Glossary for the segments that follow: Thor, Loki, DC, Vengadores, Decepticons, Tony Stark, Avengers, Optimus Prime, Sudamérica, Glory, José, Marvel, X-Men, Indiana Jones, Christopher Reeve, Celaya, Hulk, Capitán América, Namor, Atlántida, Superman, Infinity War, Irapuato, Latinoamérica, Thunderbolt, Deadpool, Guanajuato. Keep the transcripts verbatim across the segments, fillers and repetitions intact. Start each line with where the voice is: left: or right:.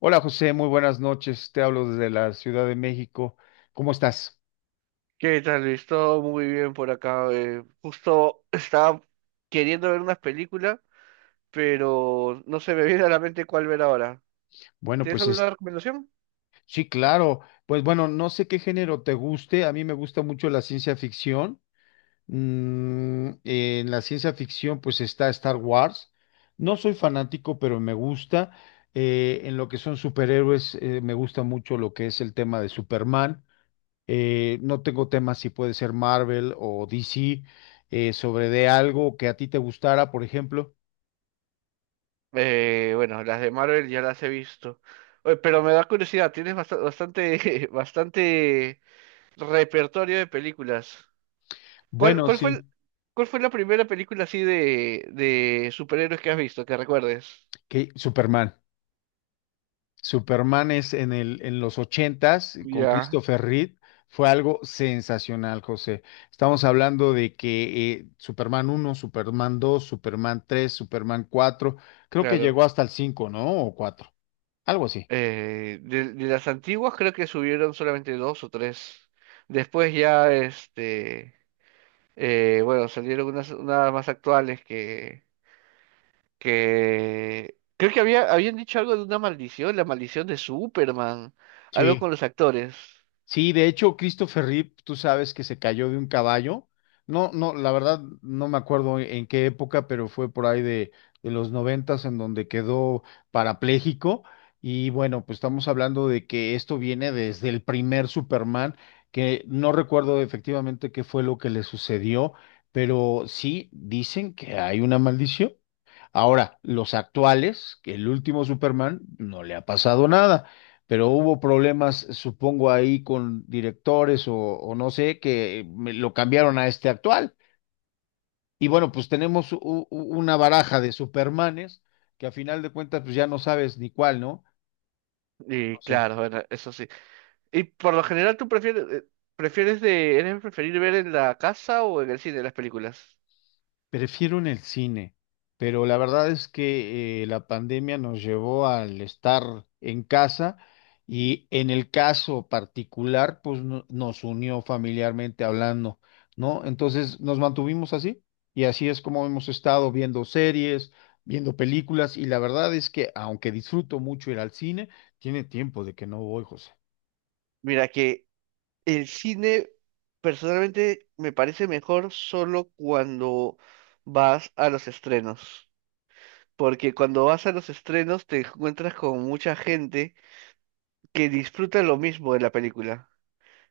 left: Hola José, muy buenas noches. Te hablo desde la Ciudad de México. ¿Cómo estás?
right: ¿Qué tal, Luis? Todo muy bien por acá. Eh, justo estaba queriendo ver unas películas, pero no se me viene a la mente cuál ver ahora.
left: Bueno,
right: ¿Tienes
left: pues es-
right: alguna recomendación?
left: sí, claro. Pues bueno, no sé qué género te guste. A mí me gusta mucho la ciencia ficción. Mm, en la ciencia ficción pues está Star Wars. No soy fanático, pero me gusta. Eh, en lo que son superhéroes, eh, me gusta mucho lo que es el tema de Superman. Eh, no tengo temas si puede ser Marvel o D C, eh, sobre de algo que a ti te gustara, por ejemplo.
right: Eh, bueno, las de Marvel ya las he visto. Oye, pero me da curiosidad, tienes bast- bastante, bastante repertorio de películas. ¿Cuál,
left: Bueno,
right: cuál fue
left: sí,
right: el- ¿Cuál fue la primera película así de, de superhéroes que has visto, que recuerdes?
left: que Superman. Superman es en el, en los ochentas eh, con
right: Ya,
left: Christopher Reeve. Fue algo sensacional, José. Estamos hablando de que eh, Superman uno Superman dos Superman tres Superman cuatro creo que
right: claro.
left: llegó hasta el cinco, ¿no? O cuatro algo así.
right: Eh, de, de las antiguas creo que subieron solamente dos o tres. Después ya, este, eh, bueno, salieron unas, unas más actuales que, que creo que había, habían dicho algo de una maldición, la maldición de Superman, algo con
left: Sí.
right: los actores.
left: Sí, de hecho, Christopher Reeve, tú sabes que se cayó de un caballo. No, no, la verdad no me acuerdo en qué época, pero fue por ahí de, de los noventas en donde quedó parapléjico. Y bueno, pues estamos hablando de que esto viene desde el primer Superman, que no recuerdo efectivamente qué fue lo que le sucedió, pero sí dicen que hay una maldición. Ahora, los actuales, que el último Superman no le ha pasado nada, pero hubo problemas, supongo, ahí con directores o, o no sé, que me- lo cambiaron a este actual. Y bueno, pues tenemos u- u- una baraja de Supermanes que a final de cuentas pues ya no sabes ni cuál, ¿no?
right: Y
left: No sé.
right: claro, bueno, eso sí. Y por lo general, ¿tú prefieres, eh, ¿prefieres de, eres preferir ver en la casa o en el cine las películas?
left: Prefiero en el cine, pero la verdad es que eh, la pandemia nos llevó al estar en casa y en el caso particular, pues no- nos unió familiarmente hablando, ¿no? Entonces nos mantuvimos así y así es como hemos estado viendo series, viendo películas y la verdad es que aunque disfruto mucho ir al cine, tiene tiempo de que no voy, José.
right: Mira que el cine personalmente me parece mejor solo cuando vas a los estrenos, porque cuando vas a los estrenos te encuentras con mucha gente que disfruta lo mismo de la película,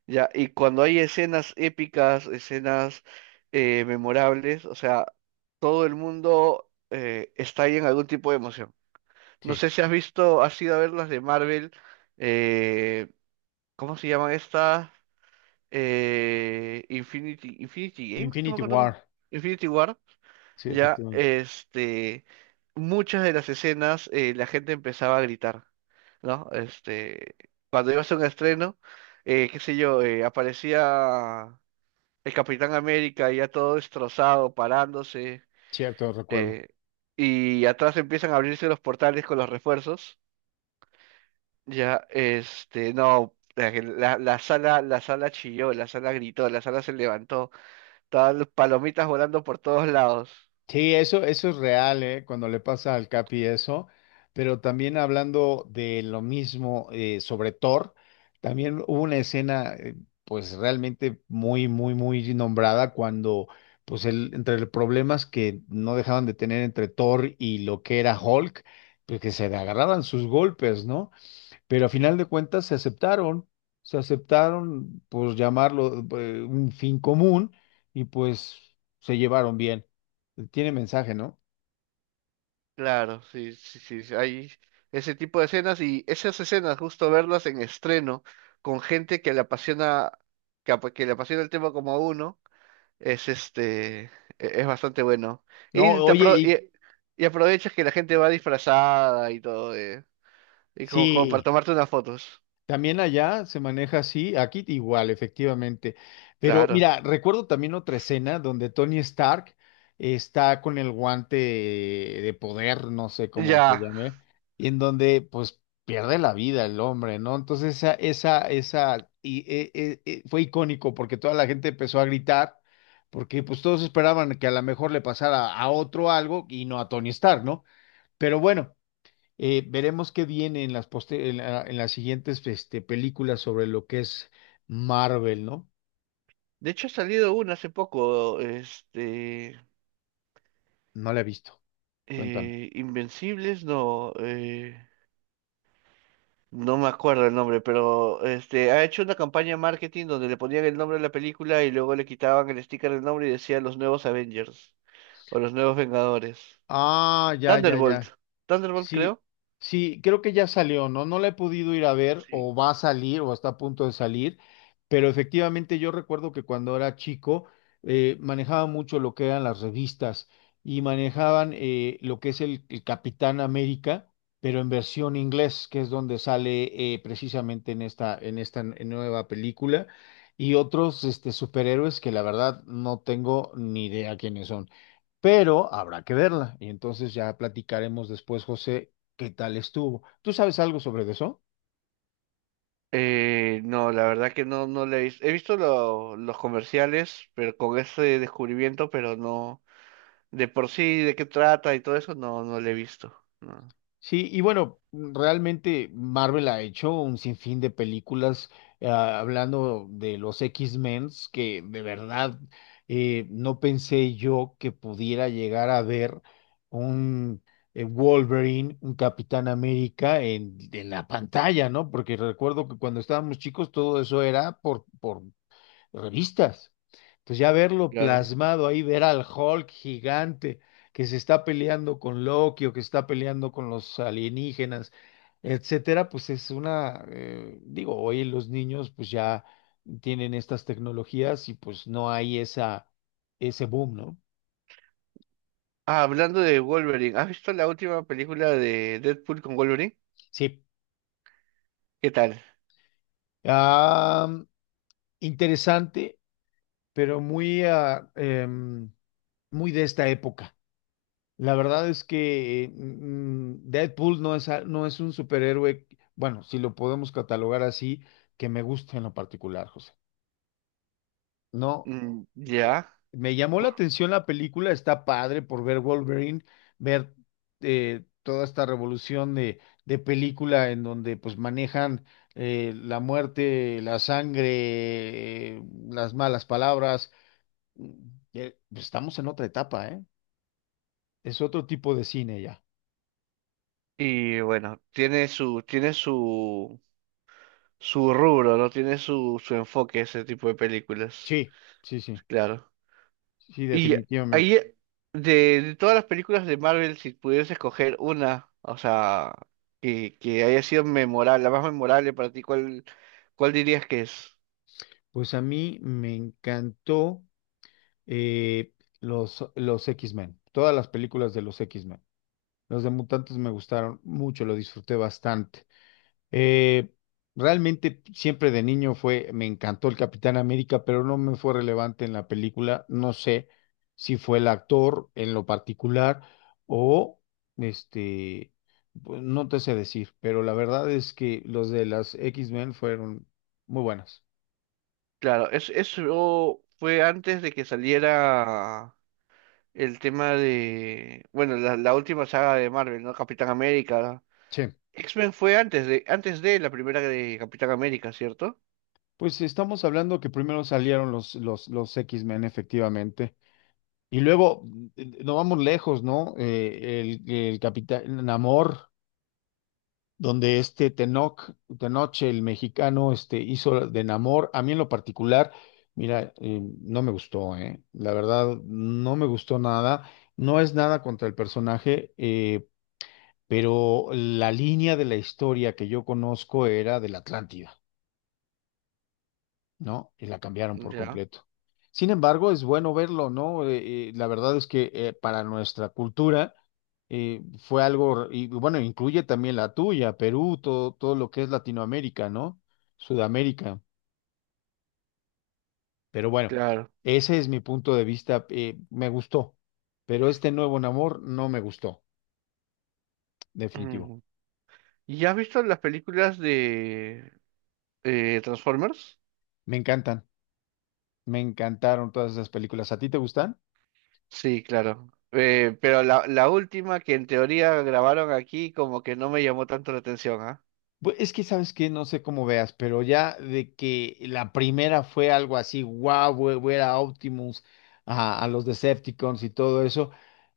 right: ¿ya? Y cuando hay escenas épicas, escenas eh, memorables, o sea, todo el mundo eh, está ahí en algún tipo de emoción. No
left: Sí.
right: sé si has visto, has ido a ver las de Marvel, eh, ¿cómo se llaman estas? eh, Infinity, Infinity Game, no me
left: Infinity
right: acuerdo.
left: War,
right: Infinity War,
left: sí,
right: ya,
left: efectivamente,
right: este, muchas de las escenas eh, la gente empezaba a gritar, ¿no? Este, cuando iba a hacer un estreno, eh, qué sé yo, eh, aparecía el Capitán América ya todo destrozado, parándose,
left: cierto, recuerdo.
right: eh, y atrás empiezan a abrirse los portales con los refuerzos, ya, este, no, la, la la sala, la sala chilló, la sala gritó, la sala se levantó. Estaban palomitas volando por todos lados.
left: Sí, eso, eso es real, ¿eh? Cuando le pasa al Capi eso, pero también hablando de lo mismo eh, sobre Thor, también hubo una escena eh, pues realmente muy, muy, muy nombrada cuando pues el, entre los problemas que no dejaban de tener entre Thor y lo que era Hulk, pues que se agarraban sus golpes, ¿no? Pero a
right: Sí,
left: final de cuentas se aceptaron, se aceptaron, pues llamarlo eh, un fin común y pues se llevaron bien. Tiene mensaje, ¿no?
right: claro, sí, sí, sí. Sí, hay ese tipo de escenas y esas escenas, justo verlas en estreno con gente que le apasiona, que, apa- que le apasiona el tema como a uno, es este, e- es bastante bueno.
left: No,
right: Y, te
left: oye,
right: apro-
left: y
right: y, y aprovechas que la gente va disfrazada y todo, eh, y como, como para
left: sí.
right: tomarte unas fotos.
left: También allá se maneja así, aquí igual, efectivamente. Pero
right: Claro.
left: mira, recuerdo también otra escena donde Tony Stark está con el guante de poder, no sé cómo se
right: Ya.
left: llame, y en donde pues pierde la vida el hombre, ¿no? Entonces esa, esa, esa, y, eh, eh, eh, fue icónico porque toda la gente empezó a gritar, porque pues todos esperaban que a lo mejor le pasara a otro algo y no a Tony Stark, ¿no? Pero bueno. Eh, veremos qué viene en las, poste- en la- en las siguientes este, películas sobre lo que es Marvel, ¿no?
right: De hecho, ha salido una hace poco, este,
left: No la he visto. Cuéntame.
right: eh, Invencibles, no. eh, No me acuerdo el nombre, pero este ha hecho una campaña de marketing donde le ponían el nombre de la película y luego le quitaban el sticker del nombre y decía los nuevos Avengers o los nuevos Vengadores.
left: Ah, ya, ya, ya.
right: Thunderbolt. Thunderbolt
left: Sí,
right: creo.
left: sí, creo que ya salió, ¿no? No la he podido ir a ver
right: Sí.
left: o va a salir o está a punto de salir, pero efectivamente yo recuerdo que cuando era chico eh, manejaba mucho lo que eran las revistas y manejaban eh, lo que es el, el Capitán América, pero en versión inglés, que es donde sale eh, precisamente en esta, en esta nueva película, y otros este, superhéroes que la verdad no tengo ni idea quiénes son pero habrá que verla y entonces ya platicaremos después, José, qué tal estuvo. ¿Tú sabes algo sobre eso?
right: Eh, no, la verdad que no, no le he visto. He visto lo- los comerciales, pero con ese descubrimiento, pero no, de por sí, de qué trata y todo eso, no, no le he visto. No,
left: Sí, y bueno, mm, realmente Marvel ha hecho un sinfín de películas eh, hablando de los X-Men que de verdad eh, no pensé yo que pudiera llegar a ver un eh, Wolverine, un Capitán América en, en la pantalla, ¿no? Porque recuerdo que cuando estábamos chicos todo eso era por, por revistas. Entonces ya verlo
right: claro.
left: plasmado ahí, ver al Hulk gigante que se está peleando con Loki o que está peleando con los alienígenas, etcétera, pues es una, eh, digo, hoy los niños pues ya tienen estas tecnologías y pues no hay esa, ese boom, ¿no?
right: Ah, hablando de Wolverine, ¿has visto la última película de Deadpool con Wolverine?
left: Sí.
right: ¿Qué tal?
left: Ah, interesante, pero muy, ah, em, muy de esta época. La verdad es que eh, mm, Deadpool no es, a- no es un superhéroe, bueno, si lo podemos catalogar así, que me gusta en lo particular, José. No,
right: Mm, ya,
left: me llamó la atención la película, está padre por ver Wolverine, ver eh, toda esta revolución de, de película en donde pues manejan eh, la muerte, la sangre, eh, las malas palabras. Mm, eh, pues, estamos en otra etapa, ¿eh? Es otro tipo de cine ya.
right: y bueno, tiene su, tiene su, su rubro, ¿no? Tiene su, su enfoque ese tipo de películas,
left: Sí, sí, sí.
right: claro.
left: Sí,
right: Y
left: definitivamente.
right: ahí, de, de todas las películas de Marvel, si pudieras escoger una, o sea, que, que haya sido memorable, la más memorable para ti, ¿cuál, ¿cuál dirías que es?
left: Pues a mí me encantó eh, los, los X-Men, todas las películas de los X-Men. Los de Mutantes me gustaron mucho, lo disfruté bastante. Eh, Realmente siempre de niño fue, me encantó el Capitán América, pero no me fue relevante en la película. No sé si fue el actor en lo particular o este, pues, no te sé decir, pero la verdad es que los de las X-Men fueron muy buenas.
right: Claro, es, eso fue antes de que saliera el tema de, bueno, la, la última saga de Marvel, ¿no? Capitán América.
left: Sí.
right: X-Men fue antes de, antes de la primera de Capitán América, ¿cierto?
left: Pues estamos hablando que primero salieron los, los, los X-Men, efectivamente. Y luego, mm, no vamos lejos, ¿no? Eh, el, el Capitán Namor, donde este Tenoch, Tenoche, el mexicano, este, hizo de Namor. A mí en lo particular, mira, eh, no me gustó, ¿eh? La verdad, no me gustó nada. No es nada contra el personaje, eh, pero la línea de la historia que yo conozco era de la Atlántida. ¿No? Y la cambiaron por
right: Ya,
left: completo. Sin embargo, es bueno verlo, ¿no? Eh, eh, la verdad es que eh, para nuestra cultura eh, fue algo, y bueno, incluye también la tuya, Perú, todo, todo lo que es Latinoamérica, ¿no? Sudamérica. Pero bueno,
right: claro.
left: ese es mi punto de vista. Eh, me gustó, pero este nuevo Namor no me gustó, definitivo.
right: Mm. ¿Y has visto las películas de eh, Transformers?
left: Me encantan, me encantaron todas esas películas. ¿A ti te gustan?
right: Sí, claro. Eh, pero la, la última que en teoría grabaron aquí como que no me llamó tanto la atención, ¿ah?
left: Bu- Es que sabes que no sé cómo veas, pero ya de que la primera fue algo así, guau, wow, era Optimus a, a los Decepticons y todo eso,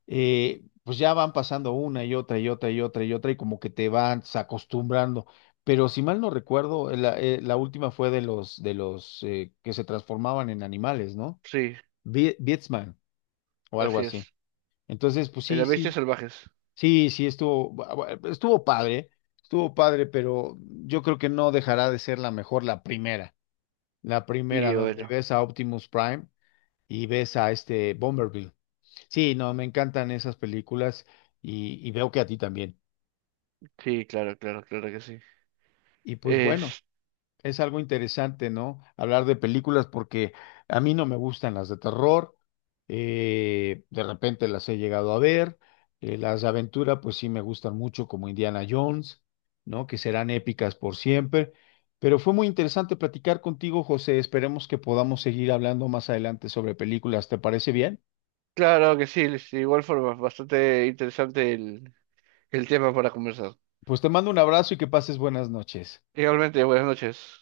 left: eh, pues ya van pasando una y otra y otra y otra y otra y como que te vas acostumbrando. Pero si mal no recuerdo, eh, la, eh, la última fue de los de los eh, que se transformaban en animales, ¿no?
right: Sí,
left: Bi- Beastman o algo
right: así
left: así.
right: es.
left: Entonces, pues
right: En
left: sí,
right: las bestias
left: sí.
right: salvajes.
left: Sí, sí, estuvo, bu- bu- eh, estuvo padre, estuvo padre, pero yo creo que no dejará de ser la mejor la primera, la primera
right: Y
left: donde
right: bueno,
left: ves a Optimus Prime y ves a este Bomberville. Sí, no, me encantan esas películas y, y veo que a ti también.
right: sí, claro, claro, claro que sí.
left: Y pues bueno.
right: Es,
left: Es algo interesante, ¿no? Hablar de películas porque a mí no me gustan las de terror. Eh, de repente las he llegado a ver. Eh, las de aventura, pues sí me gustan mucho, como Indiana Jones, ¿no? Que serán épicas por siempre. Pero fue muy interesante platicar contigo, José. Esperemos que podamos seguir hablando más adelante sobre películas. ¿Te parece bien?
right: claro que sí, es igual forma, bastante interesante el, el tema para conversar.
left: Pues te mando un abrazo y que pases buenas noches.
right: Igualmente, buenas noches.